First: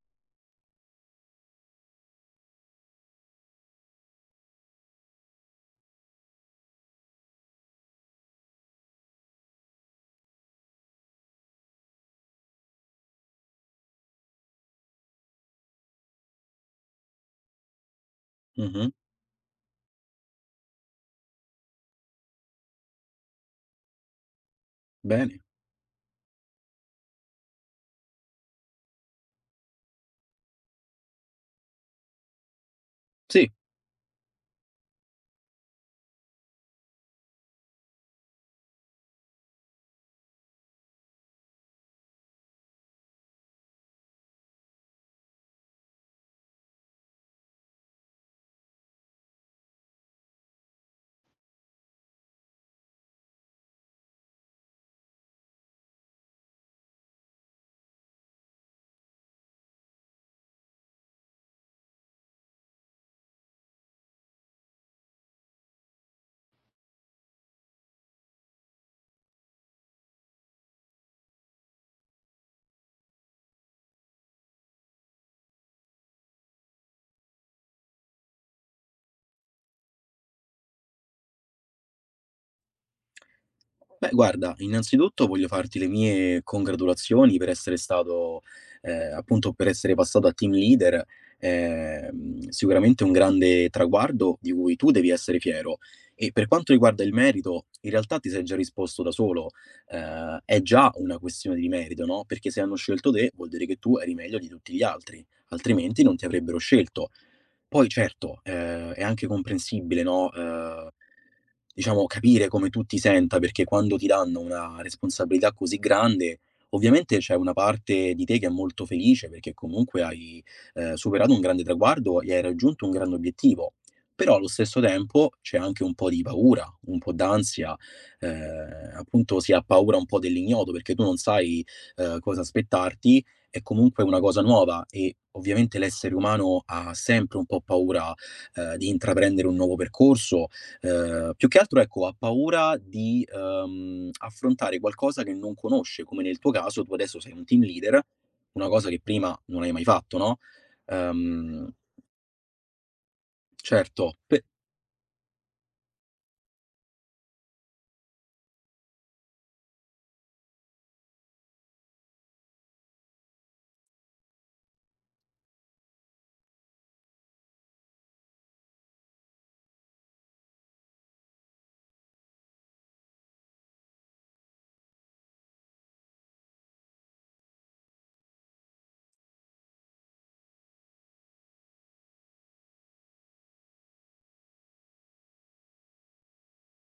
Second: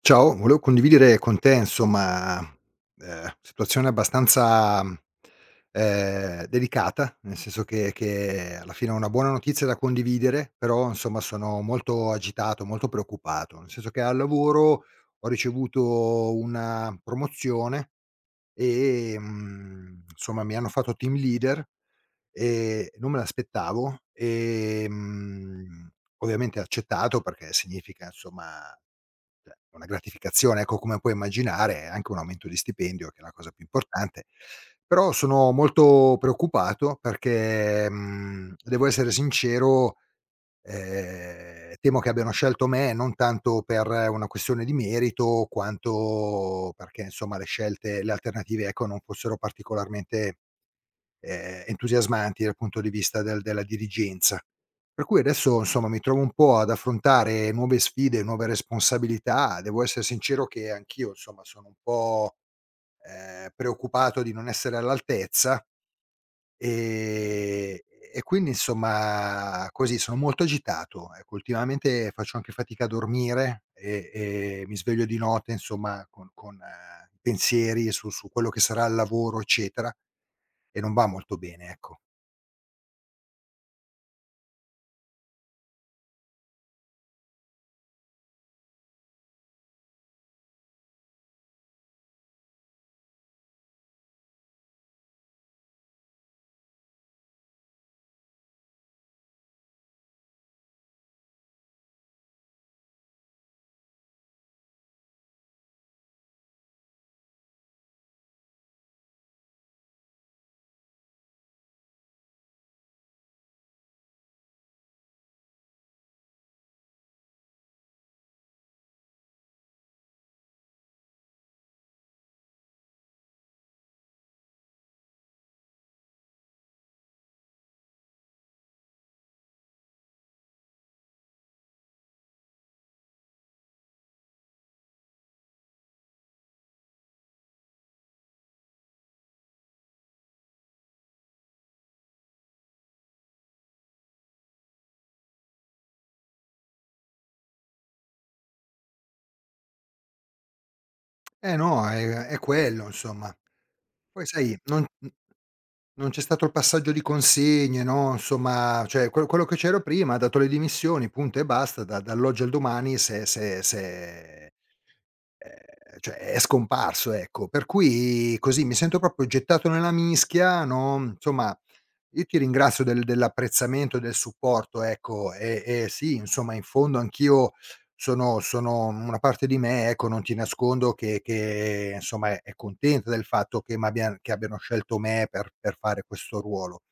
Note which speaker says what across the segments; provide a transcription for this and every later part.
Speaker 1: Ciao, volevo condividere con te insomma, situazione abbastanza, delicata, nel senso che alla fine ho una buona notizia da condividere, però insomma sono molto agitato, molto preoccupato, nel senso che al lavoro ho ricevuto una promozione
Speaker 2: Mh-mh.
Speaker 1: e, insomma mi hanno fatto team leader. Non me l'aspettavo,
Speaker 2: Bene.
Speaker 1: ovviamente accettato perché significa insomma, cioè una gratificazione, ecco, come puoi immaginare, anche un aumento di stipendio che è la
Speaker 2: Sì.
Speaker 1: cosa più importante. Però sono molto preoccupato perché, devo essere sincero, temo che abbiano scelto me non tanto per una questione di merito, quanto perché insomma le alternative, ecco, non fossero particolarmente entusiasmanti dal punto di vista della dirigenza. Per cui adesso, insomma, mi trovo un po' ad affrontare nuove sfide, nuove responsabilità. Devo essere sincero che anch'io, insomma, sono un po', preoccupato di non essere all'altezza, ehm, e quindi insomma così, sono molto agitato. Ecco, ultimamente faccio anche fatica a dormire e mi sveglio di notte, insomma, con pensieri su quello che sarà il lavoro, eccetera, e non va molto bene, ecco.
Speaker 2: Beh, guarda, innanzitutto voglio farti le mie congratulazioni per essere stato appunto per essere passato a team leader. Sicuramente un grande traguardo di cui tu devi essere fiero. E per quanto riguarda il merito, in realtà ti sei già risposto da solo. È già una questione di merito, no, perché se hanno scelto te, vuol dire che tu eri meglio di tutti gli altri, altrimenti non ti avrebbero scelto. Poi certo, è anche comprensibile, no, diciamo, capire come tu ti senta, perché quando ti danno una responsabilità così grande, ovviamente c'è una parte di te che è molto felice perché comunque hai, superato un grande traguardo e hai raggiunto un grande obiettivo. Però allo stesso tempo c'è anche un po' di paura, un po' d'ansia, appunto si ha paura un po' dell'ignoto perché tu non sai, cosa aspettarti, è comunque una cosa nuova e ovviamente l'essere umano ha sempre un po' paura, di intraprendere un nuovo percorso. Più che altro ecco, ha paura di, affrontare qualcosa che non conosce, come nel tuo caso, tu adesso sei un team leader, una cosa che prima non hai mai fatto, no,
Speaker 1: Eh
Speaker 2: ehm,
Speaker 1: no, è quello insomma.
Speaker 2: certo,
Speaker 1: Poi
Speaker 2: pe
Speaker 1: sai non c'è stato il passaggio di consegne, no, insomma, cioè quello che c'era prima ha dato le dimissioni, punto e basta, da dall'oggi al domani s'è s'è s'è cioè è scomparso, ecco. Per cui così mi sento proprio gettato nella mischia, no, insomma io ti ringrazio dell'apprezzamento, del supporto, ecco, e sì, insomma in fondo anch'io sono una parte di me, ecco, non ti nascondo che insomma è contenta del fatto che m'abbian che abbiano scelto me per fare questo ruolo.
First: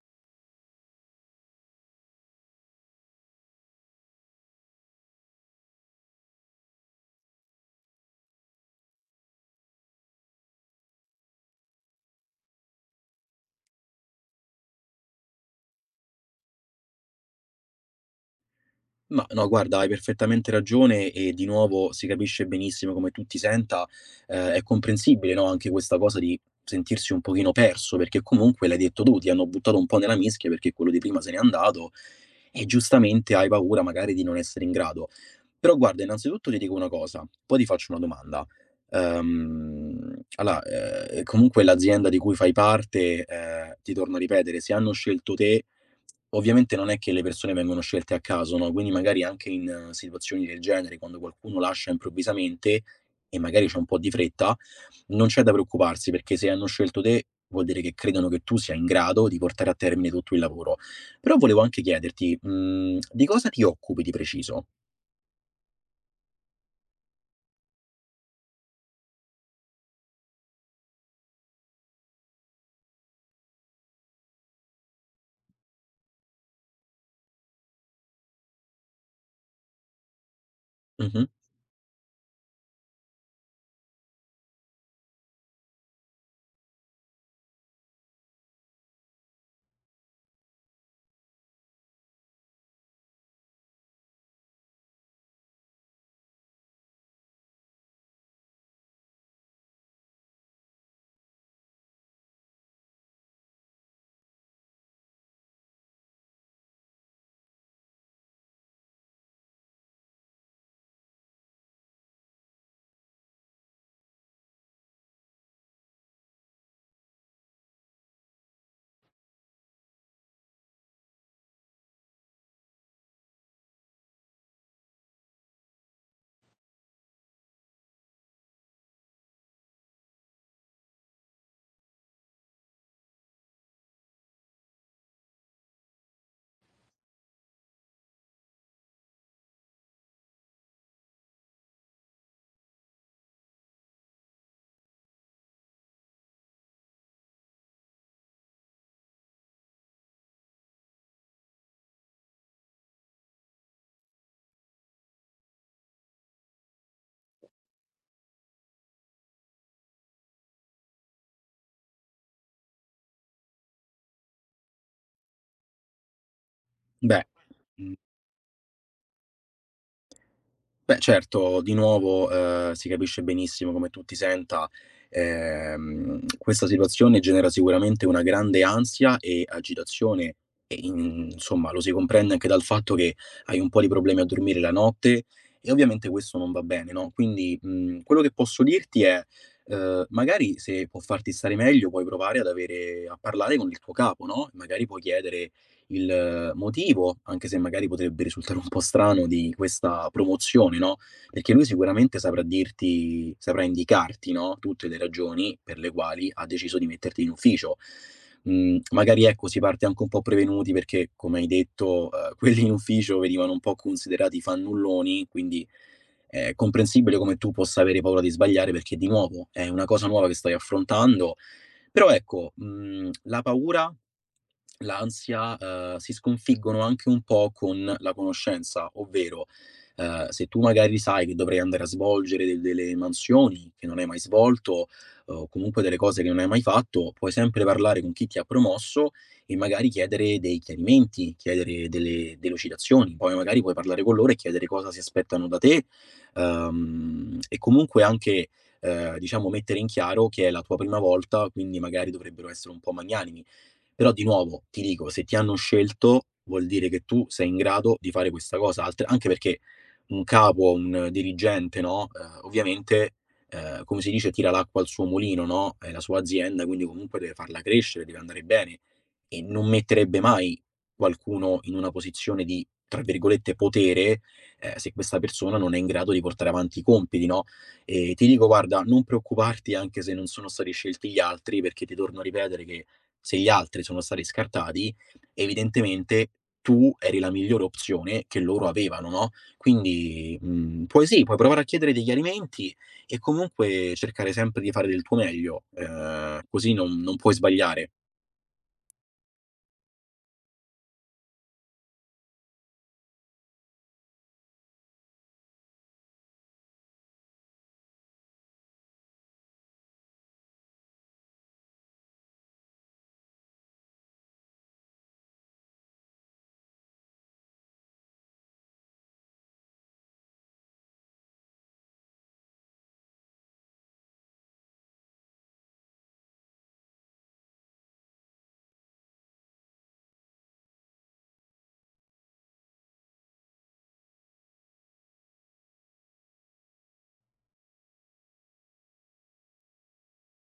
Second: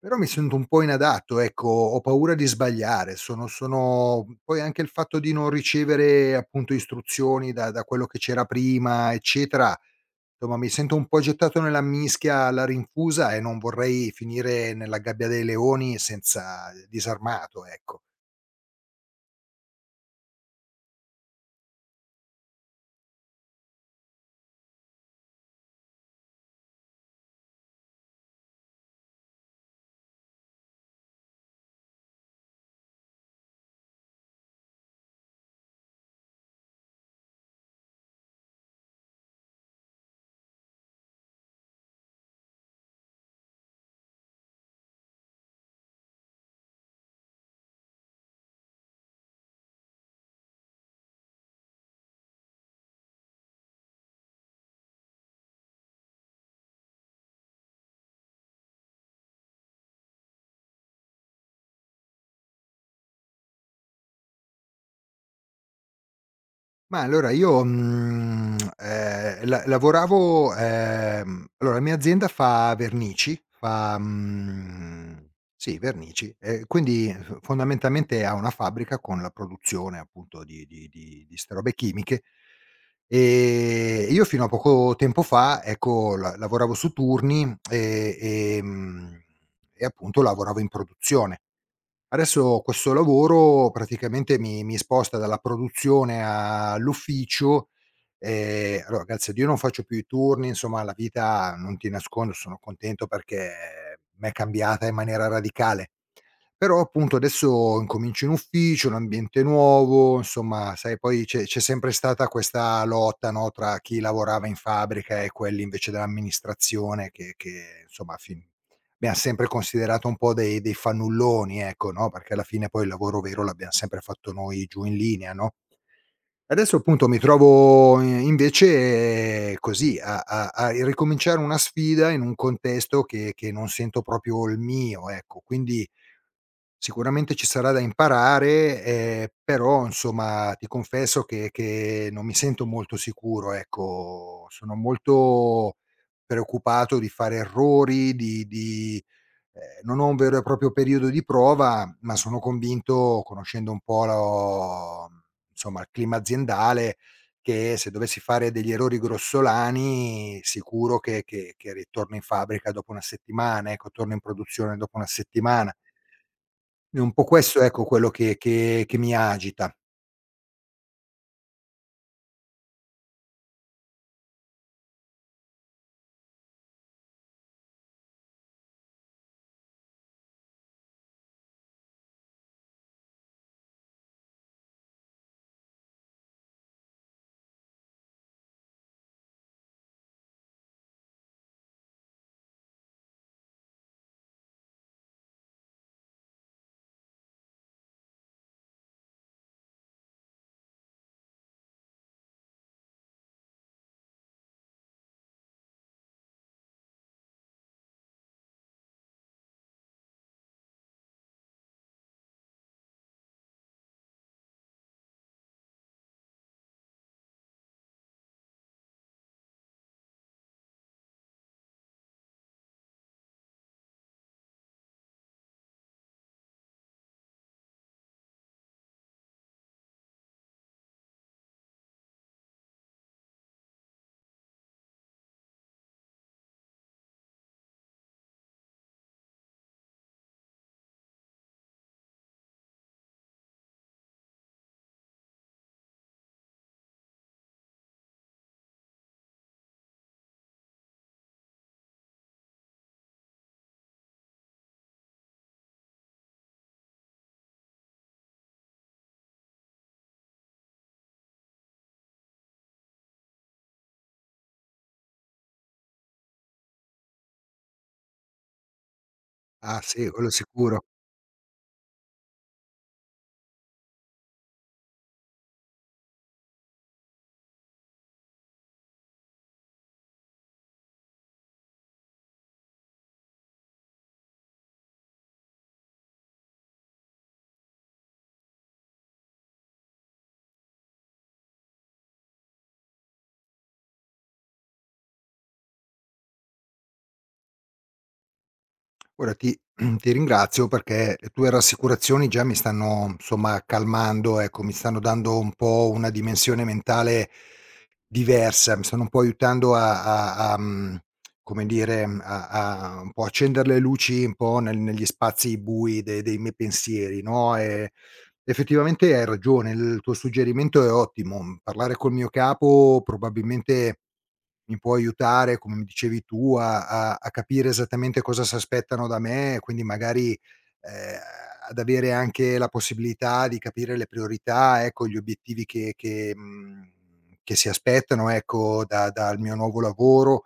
Speaker 1: Però mi sento un po' inadatto, ecco, ho paura di sbagliare, sono poi anche il fatto di non ricevere appunto istruzioni da quello che c'era prima, eccetera, insomma mi sento un po' gettato nella mischia alla rinfusa e non vorrei finire nella gabbia dei leoni senza disarmato, ecco.
Speaker 2: Ma no, guarda, hai perfettamente ragione e di nuovo si capisce benissimo come tu ti senta. È comprensibile, no, anche questa cosa di sentirsi un pochino perso, perché comunque l'hai detto tu, ti hanno buttato un po' nella mischia perché quello di prima se n'è andato e giustamente hai paura magari di non essere in grado. Però guarda, innanzitutto ti dico una cosa, poi ti faccio una domanda. Allora, comunque l'azienda di cui fai parte, ti torno a ripetere, se hanno scelto te. Ovviamente non è che le persone vengono scelte a caso, no, quindi magari anche in situazioni del genere, quando qualcuno lascia improvvisamente e magari c'è un po' di fretta, non c'è da preoccuparsi perché se hanno scelto te vuol dire che credono che tu sia in grado di portare a termine tutto il lavoro. Però volevo anche chiederti, di cosa ti occupi di preciso?
Speaker 1: Ma allora io, la lavoravo allora la mia azienda fa vernici, fa, mhmm sì vernici, e quindi f fondamentalmente ha una fabbrica con la produzione appunto di di di
Speaker 2: Mh-mh.
Speaker 1: di 'ste robe chimiche, io fino a poco tempo fa, ecco, la lavoravo su turni ehm, e appunto lavoravo in produzione. Adesso questo lavoro praticamente mi sposta dalla produzione all'ufficio, allora grazie a Dio non faccio più i turni, insomma la vita, non ti nascondo, sono contento perché m'è cambiata in maniera radicale. Però appunto adesso incomincio in ufficio, un ambiente nuovo, insomma sai poi c'è sempre stata questa lotta, no, tra chi lavorava in fabbrica e quelli invece dell'amministrazione che insomma fin m'ha sempre considerato un po' dei fannulloni ecco, no, perché alla fine poi il lavoro vero l'abbiam sempre fatto noi giù in linea, no. Adesso appunto mi trovo i invece così a ricominciare una sfida in un contesto che non sento proprio il mio, ecco. Quindi sicuramente ci sarà da imparare, però insomma ti confesso che non mi sento molto sicuro, ecco. Sono molto preoccupato di fare errori, di non ho un vero e proprio periodo di prova, ma sono convinto, conoscendo un po' lo insomma il clima aziendale, che se dovessi fare degli errori grossolani sicuro che ritorno in fabbrica dopo una settimana, ecco, torno in produzione dopo una settimana. È un
Speaker 2: Beh.
Speaker 1: po' questo, ecco,
Speaker 2: mhmm,
Speaker 1: quello che mi agita.
Speaker 2: Beh, certo, di nuovo, si capisce benissimo come tu ti senta. Questa situazione genera sicuramente una grande ansia e agitazione e in insomma, lo si comprende anche dal fatto che hai un po' di problemi a dormire la notte e ovviamente questo non va bene, no, quindi, quello che posso dirti è, magari se può farti stare meglio puoi provare ad avere a parlare con il tuo capo, no, magari puoi chiedere, il motivo, anche se magari potrebbe risultare un po' strano, di questa promozione, no, perché lui sicuramente saprà dirti saprà indicarti, no, tutte le ragioni per le quali ha deciso di metterti in ufficio. Mhmm, magari ecco, si parte anche un po' prevenuti perché, come hai detto, quelli in ufficio venivano un po' considerati fannulloni, quindi è comprensibile come tu possa avere paura di sbagliare perché, di nuovo, è una cosa nuova che stai affrontando. Però ecco, mhmm, la paura, l'ansia, si sconfiggono anche un po' con la conoscenza, ovvero, se tu magari sai che dovrai andare a svolgere de delle mansioni che non hai mai svolto, o comunque delle cose che non hai mai fatto, puoi sempre parlare con chi ti ha promosso e magari chiedere dei chiarimenti, chiedere delle delucidazioni. Poi magari puoi parlare con loro e chiedere cosa si aspettano da te, e comunque anche diciamo mettere in chiaro che è la tua prima volta, quindi magari dovrebbero essere un po' magnanimi. Però di nuovo ti dico, se ti hanno scelto vuol dire che tu sei in grado di fare questa cosa, altre anche perché un capo, un dirigente, no, ovviamente, come si dice, tira l'acqua al suo mulino, no, è la sua azienda, quindi comunque deve farla crescere, deve andare bene e non
Speaker 1: Ah sì,
Speaker 2: metterebbe
Speaker 1: quello
Speaker 2: mai
Speaker 1: sicuro.
Speaker 2: qualcuno in una posizione di, tra virgolette, "potere", se questa persona non è in grado di portare avanti i compiti, no, ti dico guarda, non preoccuparti anche se non sono stati scelti gli altri, perché ti torno a ripetere che se gli altri sono stati scartati, evidentemente tu eri la migliore opzione che loro avevano, no, quindi, puoi sì, puoi provare a chiedere dei chiarimenti e comunque cercare sempre di fare del tuo meglio, così non puoi sbagliare.
Speaker 1: Guarda ti ti ringrazio perché le tue rassicurazioni già mi stanno, insomma, calmando, ecco, mi stanno dando un po' una dimensione mentale diversa, mi stanno un po' aiutando a come dire, a un po' accender le luci un po' nel negli spazi bui de dei miei pensieri, no, effettivamente hai ragione, il tuo suggerimento è ottimo. Parlare col mio capo probabilmente mi può aiutare, come mi dicevi tu, a capire esattamente cosa s'aspettano da me e quindi magari, ehm, ad avere anche la possibilità di capire le priorità, ecco, gli obiettivi che si aspettano, ecco, da dal mio nuovo lavoro.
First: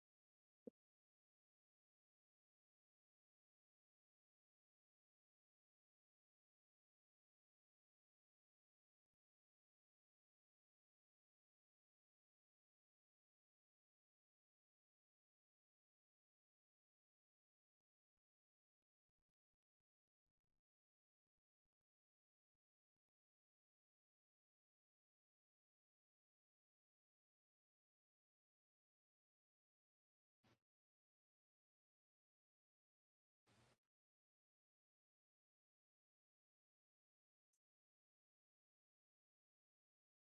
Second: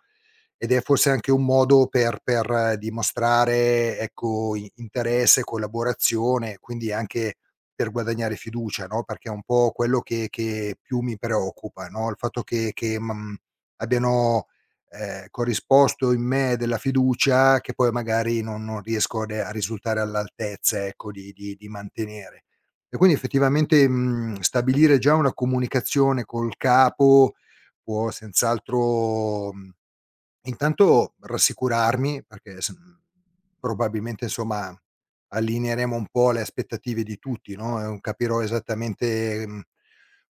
Speaker 1: Ed è forse anche un modo per dimostrare, ecco, i interesse, collaborazione, quindi anche per guadagnare fiducia, no, perché è un po' quello che più mi preoccupa, no, il fatto che abbiano, corrisposto in me della fiducia che poi magari non riesco ne a risultare all'altezza, ecco, di mantenere. E quindi effettivamente, stabilire già una comunicazione col capo può senz'altro, mhmm intanto rassicurarmi perché probabilmente insomma allineeremo un po' le aspettative di tutti, no, capirò esattamente,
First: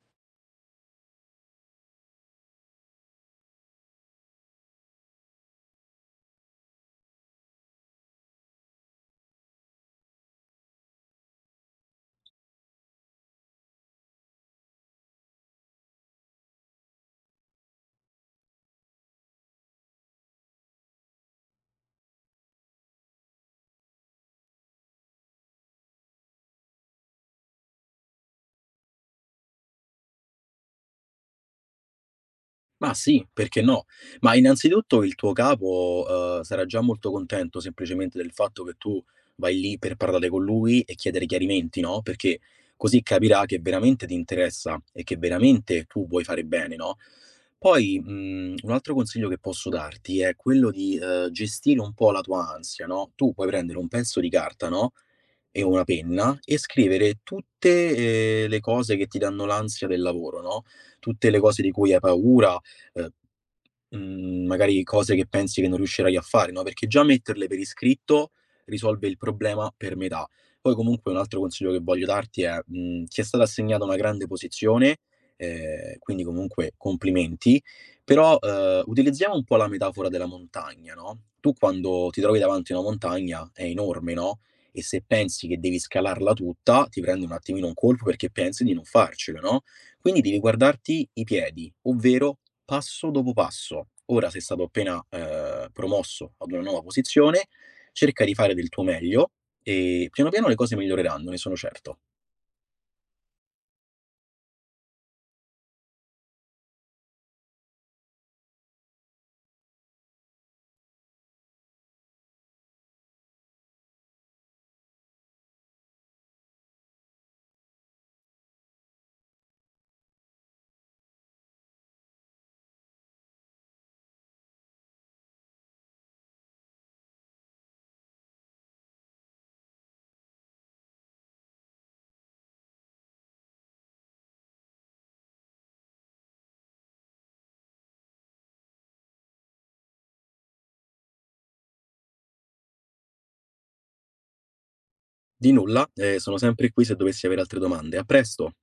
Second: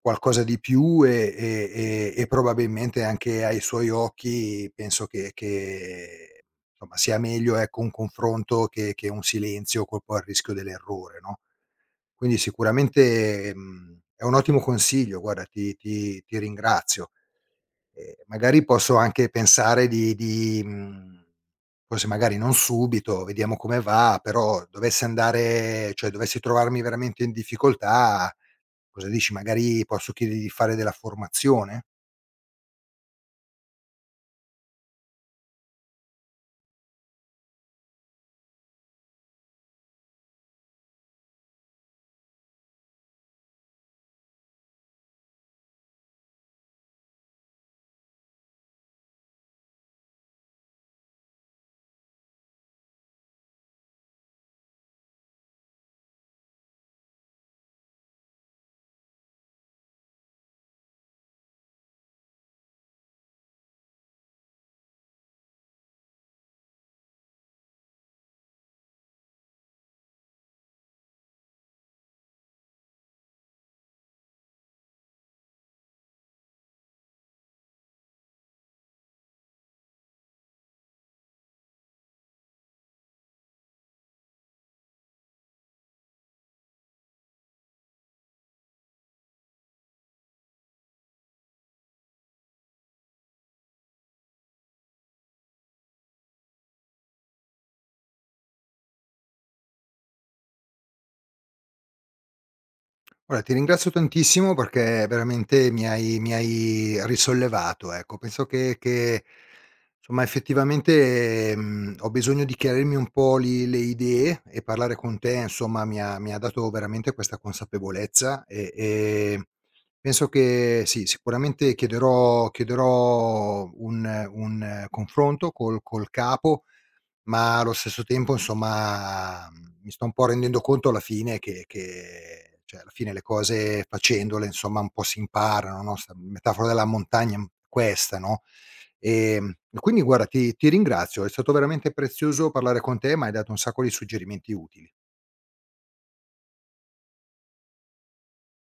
Speaker 1: qualcosa di più e probabilmente anche ai suoi occhi penso che insomma sia meglio, ecco, un confronto che un silenzio col poi il rischio dell'errore, no. Quindi sicuramente, è un ottimo consiglio, guarda ti ringrazio magari posso anche pensare di forse magari non subito, vediamo come va, però dovesse andare cioè dovessi trovarmi veramente in difficoltà, cosa dici, magari posso chiedergli di fare della formazione?
Speaker 2: Ma sì, perché no? Ma innanzitutto il tuo capo, sarà già molto contento semplicemente del fatto che tu vai lì per parlare con lui e chiedere chiarimenti, no, perché così capirà che veramente ti interessa e che veramente tu vuoi fare bene, no? Poi, mhmm, un altro consiglio che posso darti è quello di, gestire un po' la tua ansia, no? Tu puoi prendere un pezzo di carta, no, e una penna e scrivere tutte, le cose che ti danno l'ansia del lavoro, no, tutte le cose di cui hai paura, uhm mhmm, magari cose che pensi che non riuscirai a fare, no, perché già metterle per iscritto risolve il problema per metà. Poi comunque un altro consiglio che voglio darti è, ti è stata assegnata una grande posizione, quindi comunque complimenti, però, utilizziamo un po' la metafora della montagna, no, tu quando ti trovi davanti a una montagna è enorme, no, e se pensi che devi scalarla tutta, ti prendi un attimino un colpo perché pensi di non farcela, no, quindi devi guardarti i piedi, ovvero passo dopo passo. Ora sei stato appena, promosso ad una nuova posizione, cerca di fare del tuo meglio e piano piano le cose miglioreranno, ne sono certo.
Speaker 1: Guarda, ti ringrazio tantissimo perché veramente mi hai risollevato, ecco. Penso che insomma effettivamente, ho bisogno di chiarirmi un po' li le idee e parlare con te insomma mi ha dato veramente questa consapevolezza e penso che sì, sicuramente chiederò un confronto col capo ma allo stesso tempo insomma, mi sto un po' rendendo conto alla fine che cioè alla fine le cose facendole insomma un po' si imparano, no, 'sta La metafora della montagna è questa, no, e quindi guarda ti ringrazio, è stato veramente prezioso parlare con te, m'hai dato un sacco di suggerimenti utili.
Speaker 2: Di nulla, sono sempre qui se dovessi avere altre domande. A presto.